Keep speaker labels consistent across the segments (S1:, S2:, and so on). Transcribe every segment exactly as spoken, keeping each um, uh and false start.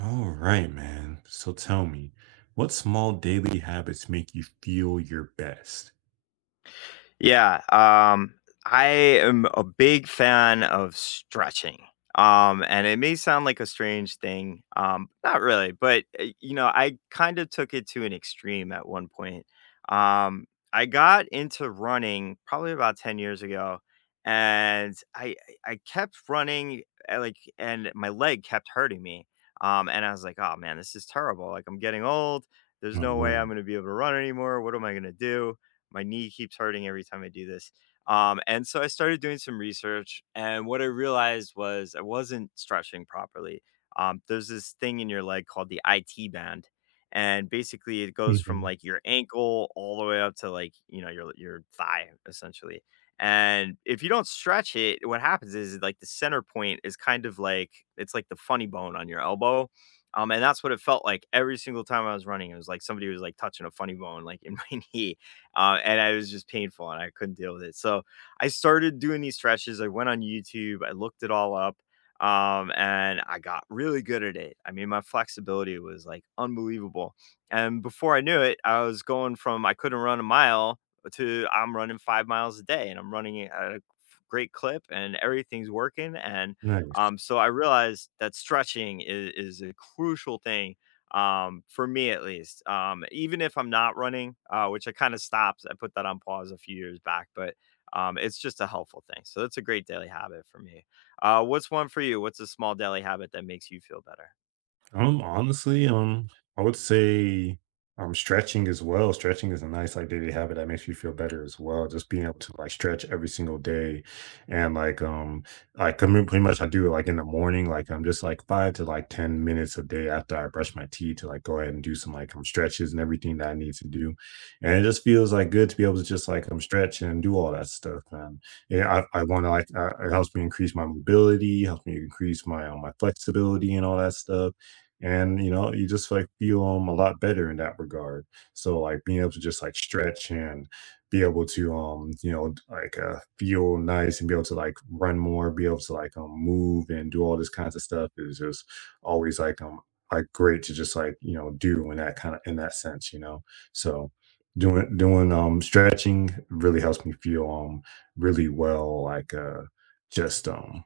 S1: All right, man. So tell me, what small daily habits make you feel your best?
S2: Yeah, um, I am a big fan of stretching. Um, and it may sound like a strange thing, um, not really, but uh, you know, I kind of took it to an extreme at one point. Um, I got into running probably about ten years ago, and I I I kept running I like and my leg kept hurting me. Um, and I was like, oh man, this is terrible. Like I'm getting old. There's
S1: Oh
S2: no way I'm
S1: man.
S2: gonna be able to run anymore. What am I gonna do? My knee keeps hurting every time I do this. Um, and so I started doing some research, and what I realized was I wasn't stretching properly. Um, there's this thing in your leg called the I T band, and basically it goes from
S1: Hmm.
S2: like your ankle all the way up to like you know your your thigh essentially. And if you don't stretch it, what happens is like the center point is kind of like it's like the funny bone on your elbow. Um, and that's what it felt like every single time I was running. It was like somebody was like touching a funny bone like in my knee uh, and I was just painful and I couldn't deal with it. So I started doing these stretches. I went on YouTube, I looked it all up, um, and I got really good at it. I mean, my flexibility was like unbelievable. And before I knew it, I was going from I couldn't run a mile to I'm running five miles a day and I'm running it at a great clip and everything's working. And
S1: Nice.
S2: um, so I realized that stretching is, is a crucial thing um, for me at least. Um, even if I'm not running, uh, which I kind of stopped, I put that on pause a few years back, but um, it's just a helpful thing. So that's a great daily habit for me. Uh, what's one for you? What's a small daily habit that makes you feel better?
S1: Um, honestly, um, I would say um stretching as well. Stretching is a nice like daily habit that makes you feel better as well. Just being able to like stretch every single day and like um like I mean pretty much I do it like in the morning, like I'm just like five to like ten minutes a day after I brush my teeth to like go ahead and do some like um stretches and everything that I need to do. And it just feels like good to be able to just like um stretch and do all that stuff. And yeah, I, I want to like uh, it helps me increase my mobility, helps me increase my um, my flexibility and all that stuff and you know you just like feel um a lot better in that regard so like being able to just like stretch and be able to um you know like uh feel nice and be able to like run more be able to like um move and do all this kinds of stuff is just always like um like great to just like you know do in that kind of in that sense you know so doing doing um stretching really helps me feel um really well like uh just um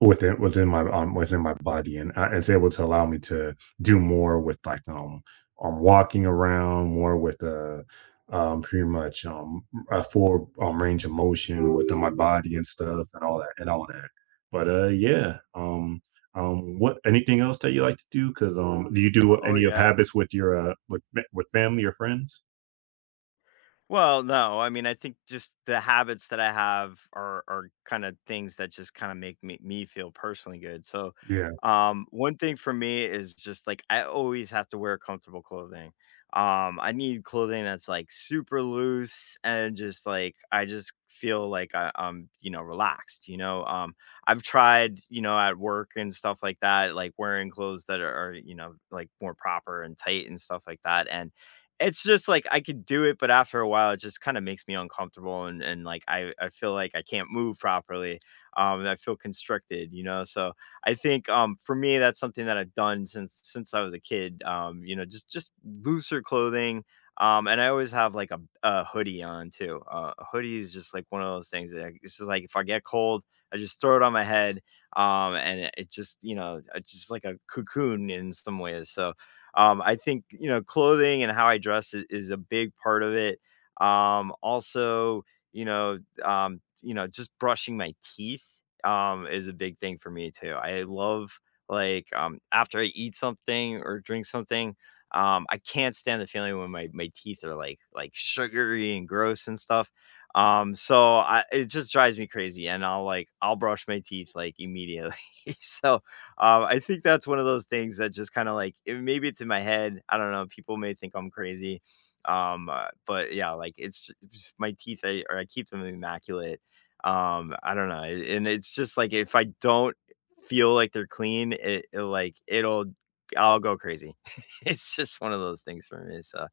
S1: Within within my, um within my body, and, uh, it's able to allow me to do more with, like, um, um, walking around more with, uh, um, pretty much, um, a full, um, range of motion within my body and stuff and all that and all that. But, uh, yeah, um, um, what anything else that you like to do because um, do you do
S2: Oh
S1: any of
S2: yeah.
S1: habits with your, uh, with with family or friends?
S2: Well, no, I mean, I think just the habits that I have are are kind of things that just kind of make me, me feel personally good. So,
S1: Yeah.
S2: um, one thing for me is just like I always have to wear comfortable clothing. Um, I need clothing that's like super loose and just like I just feel like I, I'm, you know, relaxed. You know, um, I've tried, you know, at work and stuff like that, like wearing clothes that are, are, you know, like more proper and tight and stuff like that, and it's just like I could do it, but after a while, it just kind of makes me uncomfortable, and and like I I feel like I can't move properly, um, and I feel constricted, you know. So I think um for me, that's something that I've done since since I was a kid. Um, you know, just just looser clothing. Um, and I always have like a, a hoodie on too. Uh, a hoodie is just like one of those things that I, it's just like if I get cold, I just throw it on my head. Um, and it, it just you know it's just like a cocoon in some ways. So um, I think, you know, clothing and how I dress is, is a big part of it. Um, also, you know, um, you know, just brushing my teeth um is a big thing for me too. I love like um after I eat something or drink something, um, I can't stand the feeling when my, my teeth are like like sugary and gross and stuff. Um, so I it just drives me crazy and I'll like I'll brush my teeth like immediately. so um, I think that's one of those things that just kind of like it, maybe it's in my head. I don't know. People may think I'm crazy. Um, uh, but yeah, like it's just, my teeth, I, or I keep them immaculate. Um, I don't know. And it's just like if I don't feel like they're clean, it, it like it'll I'll go crazy. It's just one of those things for me. So,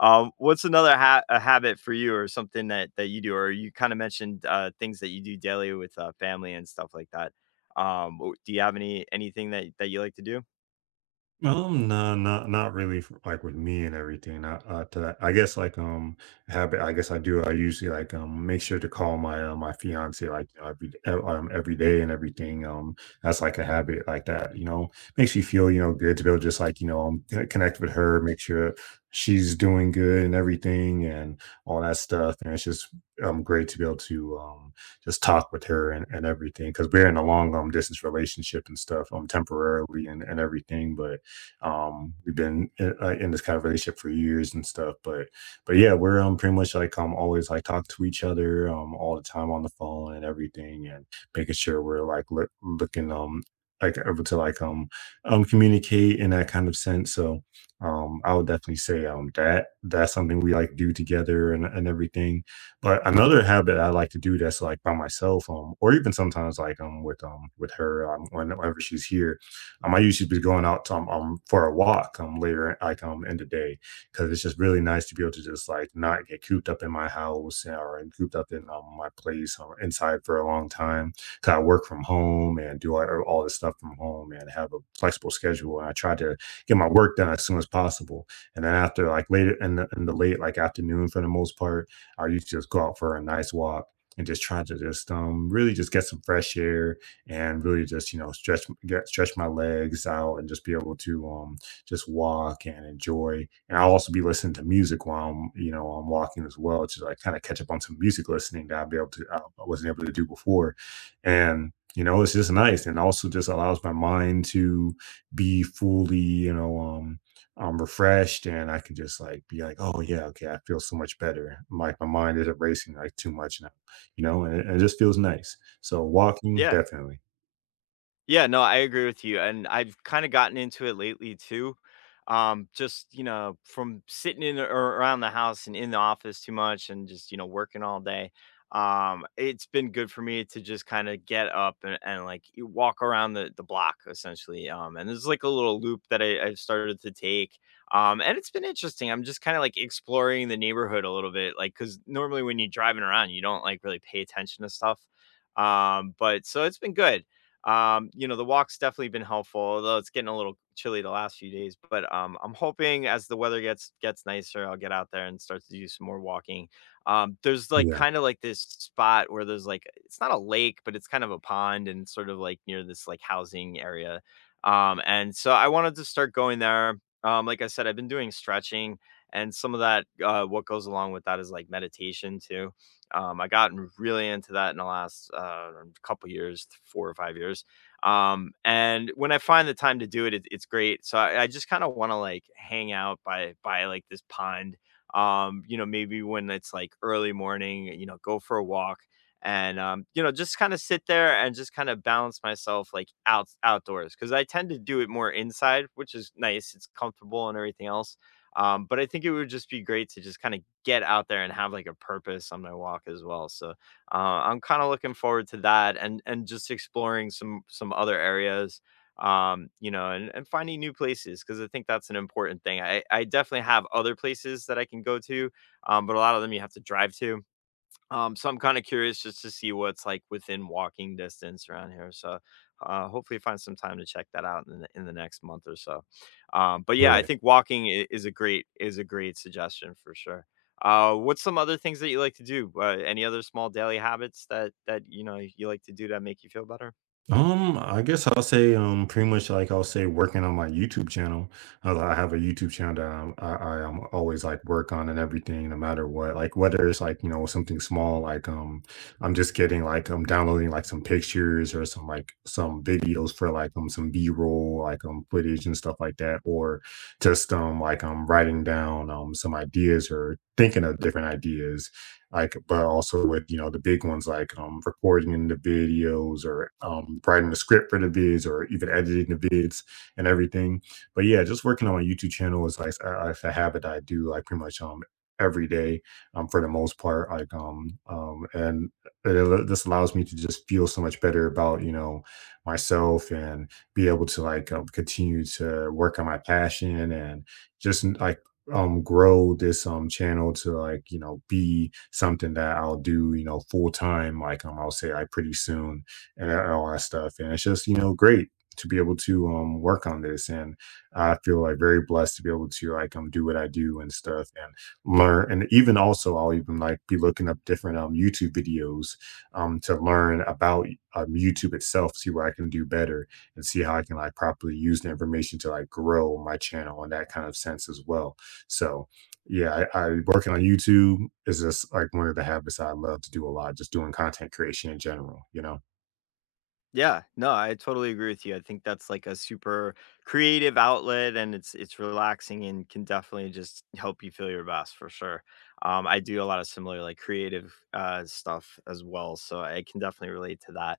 S2: um, what's another ha- a habit for you, or something that that you do, or you kind of mentioned uh, things that you do daily with uh, family and stuff like that? Um, w do you have any anything that that you like to do?
S1: Um, no, not not really f- like with me and everything. I, uh, to that, I guess like um habit. I guess I do. I usually like um make sure to call my uh, my fiance like you know, every e- um every day and everything. Um, that's like a habit like that. You know, makes me feel you know good to be able to just like you know um, c- connect with her, make sure she's doing good and everything and all that stuff. And it's just um great to be able to um just talk with her, and, and everything because we're in a long um distance relationship and stuff um temporarily and and everything, but um, we've been in, uh, in this kind of relationship for years and stuff, but but yeah, we're um pretty much like um always like talk to each other um all the time on the phone and everything, and making sure we're like look, looking um like able to like um um communicate in that kind of sense. So um I would definitely say um that that's something we like do together and and everything. But another habit I like to do that's like by myself, um, or even sometimes like um with um with her um whenever she's here, um, I usually be going out um, um for a walk um later like um in the day because it's just really nice to be able to just like not get cooped up in my house uh, or and cooped up in um, my place or inside for a long time. Cause I work from home and do all, all this stuff from home and have a flexible schedule. And I try to get my work done as soon as possible. And then after like later in the, in the late like afternoon for the most part, I usually just go out for a nice walk and just try to just um really just get some fresh air and really just you know stretch get stretch my legs out and just be able to um just walk and enjoy. And I'll also be listening to music while I'm you know I'm walking as well to like kind of catch up on some music listening that I'll be able to uh, I wasn't able to do before, and you know it's just nice and also just allows my mind to be fully you know um I'm refreshed and I can just like be like, oh yeah, okay, I feel so much better. Like my mind isn't racing like too much now, you know, and it, it just feels nice. So walking,
S2: Yeah.
S1: definitely.
S2: Yeah, no, I agree with you, and I've kinda gotten into it lately too. Um, just, you know, from sitting in or around the house and in the office too much and just, you know, working all day, um, it's been good for me to just kinda get up and and, like, you walk around the the block essentially, um, and there's, like, a little loop that I I've started to take, um, and it's been interesting. I'm just kinda, like, exploring the neighborhood a little bit, like because normally when you're driving around, you don't, like, really pay attention to stuff, um, but so it's been good. Um, you know, the walk's definitely been helpful, although it's getting a little chilly the last few days. But um, I'm hoping as the weather gets gets nicer, I'll get out there and start to do some more walking. Um, there's like
S1: Yeah,
S2: kind of like this spot where there's like it's not a lake, but it's kind of a pond and sort of like near this like housing area. Um, and so I wanted to start going there. Um, like I said, I've been doing stretching, and some of that uh, what goes along with that is like meditation too. Um, I gotten really into that in the last uh, couple years, four or five years. Um, and when I find the time to do it, it it's great. So I, I just kind of want to like hang out by by like this pond. Um, you know, maybe when it's like early morning, you know, go for a walk and um, you know, just kind of sit there and just kind of balance myself like out outdoors because I tend to do it more inside, which is nice. It's comfortable and everything else um, but I think it would just be great to just kind of get out there and have like a purpose on my walk as well. So uh, I'm kind of looking forward to that and and just exploring some some other areas um you know and, and finding new places because I think that's an important thing i i definitely have other places that I can go to um but a lot of them you have to drive to um, so I'm kind of curious just to see what's like within walking distance around here. So uh, hopefully find some time to check that out in the, in the next month or so. Um, but yeah, I
S1: right.
S2: think walking i- is a great is a great suggestion for sure. Uh, what's some other things that you like to do? Uh, any other small daily habits that that you know you like to do that make you feel better?
S1: Um, I guess I'll say um pretty much like I'll say working on my YouTube channel. I I have a YouTube channel that I'm, I I am always like work on and everything, no matter what. Like whether it's like you know something small, like um I'm just getting like I'm downloading like some pictures or some like some videos for like um some B roll like um footage and stuff like that, or just um like I'm writing down um some ideas or thinking of different ideas, like but also with you know the big ones like um recording the videos or um writing the script for the vids or even editing the vids and everything, but yeah just working on my YouTube channel is like a, a habit I do like pretty much um every day um for the most part like um um and it, al- this allows me to just feel so much better about you know myself and be able to like um, continue to work on my passion and just like um grow this um channel to like you know be something that I'll do you know full time like um I'll say I pretty soon and a- all that stuff and it's just you know great to be able to um work on this and I feel like very blessed to be able to like um do what I do and stuff and learn and even also I'll even like be looking up different um YouTube videos um to learn about um YouTube itself, see what I can do better and see how I can like properly use the information to like grow my channel in that kind of sense as well. So, yeah, I, I working on YouTube is just like one of the habits I love to do a lot, just doing content creation in general, you know?
S2: Yeah, no, I totally agree with you. I think that's like a super creative outlet and it's it's relaxing and can definitely just help you feel your best for sure. Um, I do a lot of similar like creative uh, stuff as well, so I can definitely relate to that.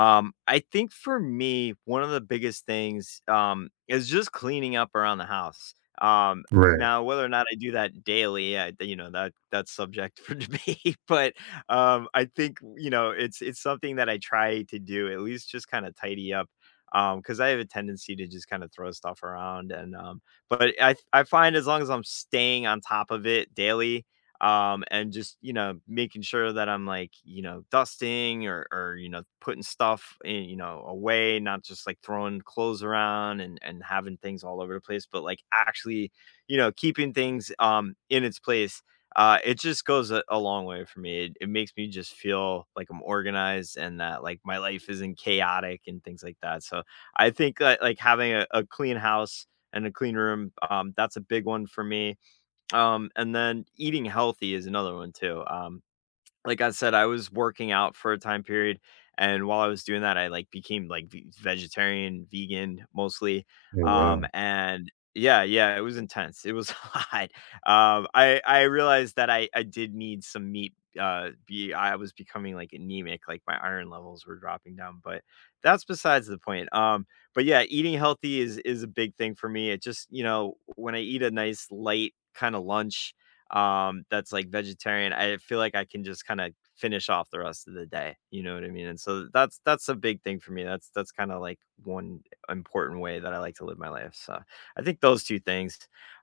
S2: Um, I think for me, one of the biggest things, um, is just cleaning up around the house. Um,
S1: Right.
S2: now whether or not I do that daily, I, you know, that that's subject for debate, but, um, I think, you know, it's it's something that I try to do, at least just kinda tidy up, because I have a tendency to just kinda throw stuff around and, um but I I find as long as I'm staying on top of it daily um and just you know making sure that I'm like you know dusting or or you know putting stuff in you know away not just like throwing clothes around and and having things all over the place but like actually you know keeping things um in its place uh it just goes a, a long way for me it, it makes me just feel like I'm organized and that like my life isn't chaotic and things like that so I think that, like having a, a clean house and a clean room um that's a big one for me um, and then eating healthy is another one too. Um, like I said, I was working out for a time period, and while I was doing that, I, like, became, like, v vegetarian, vegan, mostly,
S1: Oh,
S2: um,
S1: wow.
S2: and yeah, yeah, it was intense, it was hot. Um, I I realized that I I did need some meat, uh, be I was becoming, like, anemic, like, my iron levels were dropping down, but that's besides the point, um, but yeah, eating healthy is is a big thing for me, it just you know, when I eat a nice light kinda lunch um, that's like vegetarian, I feel like I can just kind of finish off the rest of the day. You know what I mean? And so that's that's a big thing for me. That's that's kind of like one important way that I like to live my life. So I think those two things.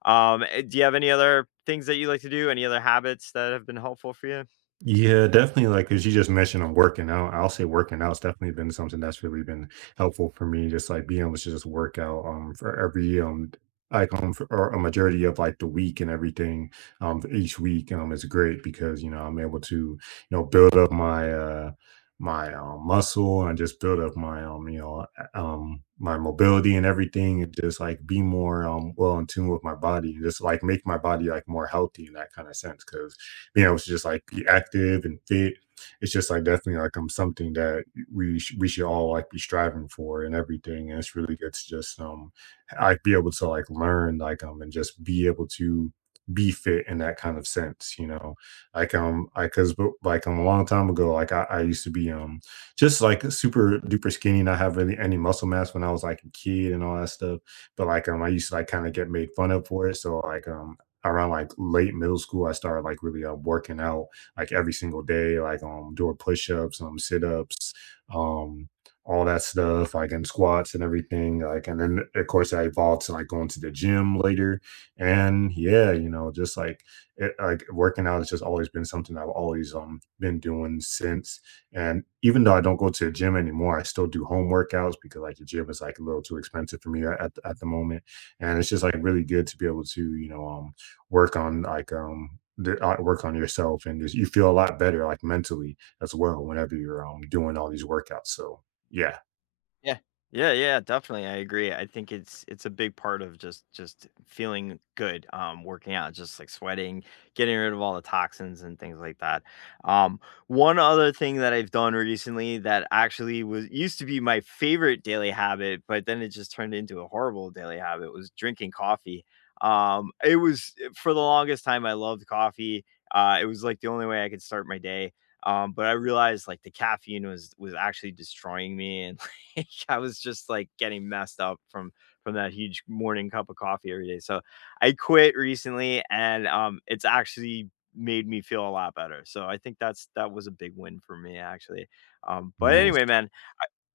S2: Um, eh, do you have any other things that you like to do? Any other habits that have been helpful for you?
S1: Yeah, definitely, like, as you just mentioned on working out, I'll say working out's definitely been something that's really been helpful for me, just, like, being able to just work out, um, for every, um, like, um, for or a majority of, like, the week and everything, um, for each week, um, is great because, you know, I'm able to, you know, build up my, uh, my, um, muscle and I just build up my, um, you know, a um, my mobility and everything and just, like, be more, um, well in tune with my body and just, like, make my body, like, more healthy in that kinda sense sense because being able to just like be active and fit. It's just like definitely like um something that we sh- we should all like be striving for and everything. And it's really good to just um like be able to like learn like um and just be able to be fit in that kind of sense, you know. Like um I cause bu- like um a long time ago, like I, I used to be um just like super duper skinny, not have really any muscle mass when I was like a kid and all that stuff. But like um I used to like kind of get made fun of for it. So like um around like late middle school, I started like really uh, working out like every single day, like um doing push ups, um sit ups, um all that stuff, like and squats and everything. Like and then of course I evolved to like going to the gym later. And yeah, you know, just like it, like working out has just always been something I've always um been doing since. And even though I don't go to the gym anymore, I still do home workouts because like the gym is like a little too expensive for me at, at the moment. And it's just like really good to be able to, you know, um work on like um the uh, work on yourself and just, you feel a lot better like mentally as well whenever you're um doing all these workouts so yeah.
S2: Yeah. Yeah, yeah, definitely. I agree. I think it's it's a big part of just just feeling good, um, working out, just like sweating, getting rid of all the toxins and things like that. Um, One other thing that I've done recently that actually was used to be my favorite daily habit, but then it just turned into a horrible daily habit was drinking coffee. Um, it was eh, for the longest time I loved coffee. Uh, it was like the only way I could start my day. Um, but I realized like the caffeine was was actually destroying me and I was just, like, getting messed up from from that huge morning cup of coffee every day, so I quit recently, and, um, it's actually made me feel a lot better, so I think that's that was a big win for me, actually, um, but
S1: Nice.
S2: anyway, man,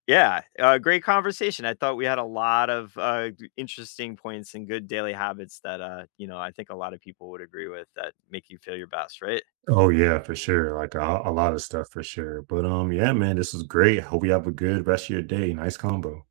S2: yeah, uh, great conversation. I thought we had a lot of, uh, interesting points and good daily habits that, uh, you know, I think a lot of people would agree with that make you feel your best, right?
S1: Oh yeah for sure like a, a lot of stuff for sure but um yeah man this was great, hope you have a good rest of your day. Nice combo.